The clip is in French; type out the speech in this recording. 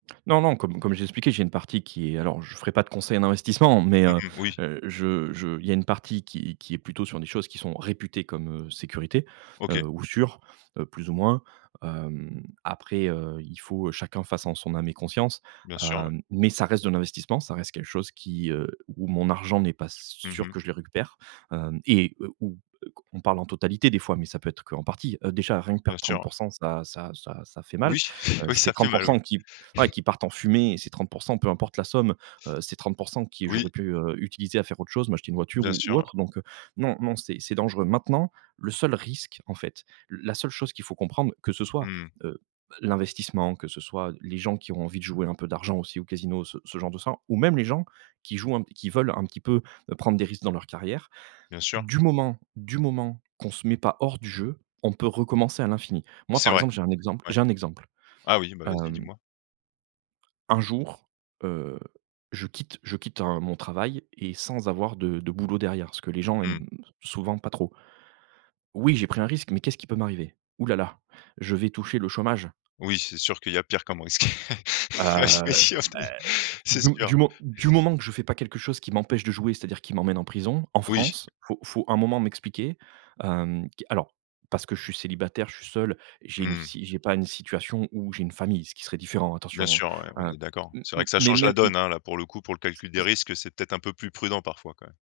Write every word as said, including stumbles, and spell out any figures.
Non, non comme comme j'ai expliqué, j'ai une partie qui est alors je ferai pas de conseils en investissement, mais Mmh heu, mh, oui. je je, il y a une partie qui qui est plutôt sur des choses qui sont réputées comme, heu, sécurité, OK. heu, ou sûr, heu, plus ou moins, hem, après, heu, il faut chacun fasse en son âme et conscience, Bien sûr, ouais. hem, mais ça reste de l'investissement, ça reste quelque chose qui heu, où mon argent n'est pas Mmh sûr mh. que je le récupère, hem, et où, heu, q on parle en totalité des fois, mais ça peut être qu'en partie. Heu, déjà rien que Bien perdre sûr, trente ouais. pour cent ça ça ça ça fait mal. Oui, Heu, oui, c'est ça fait trente pour mal oui. cent qui, ouais, qui partent en fumée et ces trente pour cent peu importe la somme, heu, c'est trente pour cent qui j'aurais Oui. pu, heu, utiliser à faire autre chose, m'acheter une voiture Bien ou sûr, ou ouais. autre, donc heu, non, non c'est c'est dangereux. Maintenant, le seul risque en fait, la seule chose qu'il faut comprendre, que ce soit, Mmh mh. heu, l'investissement, que ce soit les gens qui ont envie de jouer un peu d'argent aussi au casino, ce ce genre de ça ou même les gens qui jouent un qui veulent un petit peu prendre des risques dans leur carrière, Bien sûr. du moment du moment qu'on ne se met pas hors du jeu, on peut recommencer à l'infini. Moi C'est par vrai, exemple j'ai un exemple ouais. j'ai un exemple, Ah oui, bah, vas-y, hem dis-moi. un jour, heu, je quitte je quitte un mon travail, et sans avoir de de boulot derrière, ce que les gens Mmh. aiment souvent pas trop oui, j'ai pris un risque, mais qu'est-ce qui peut m'arriver? Ouh là là, je vais toucher le chômage. Oui, c'est sûr qu'il y a pire comme risque. Heu, Ça c'est bah, sûr c'est, c'est de sûr. du mo du moment que je fais pas quelque chose qui m'empêche de jouer, c'est-à-dire qui m'emmène en prison en Oui. France, faut faut, à un moment, m'expliquer. Hem, q alors, parce que je suis célibataire, je suis seul, j'ai une Mmh. si j'ai pas une situation où j'ai une famille, ce qui serait différent, Bien attention. sûr, ouais, on Heu, est d'accord. m C'est vrai m que ça mais change la même m donne, hein. Là, pour le coup, pour le S calcul des [unintelligible] risques, heu, c'est peut-être un peu plus prudent, parfois, quand même.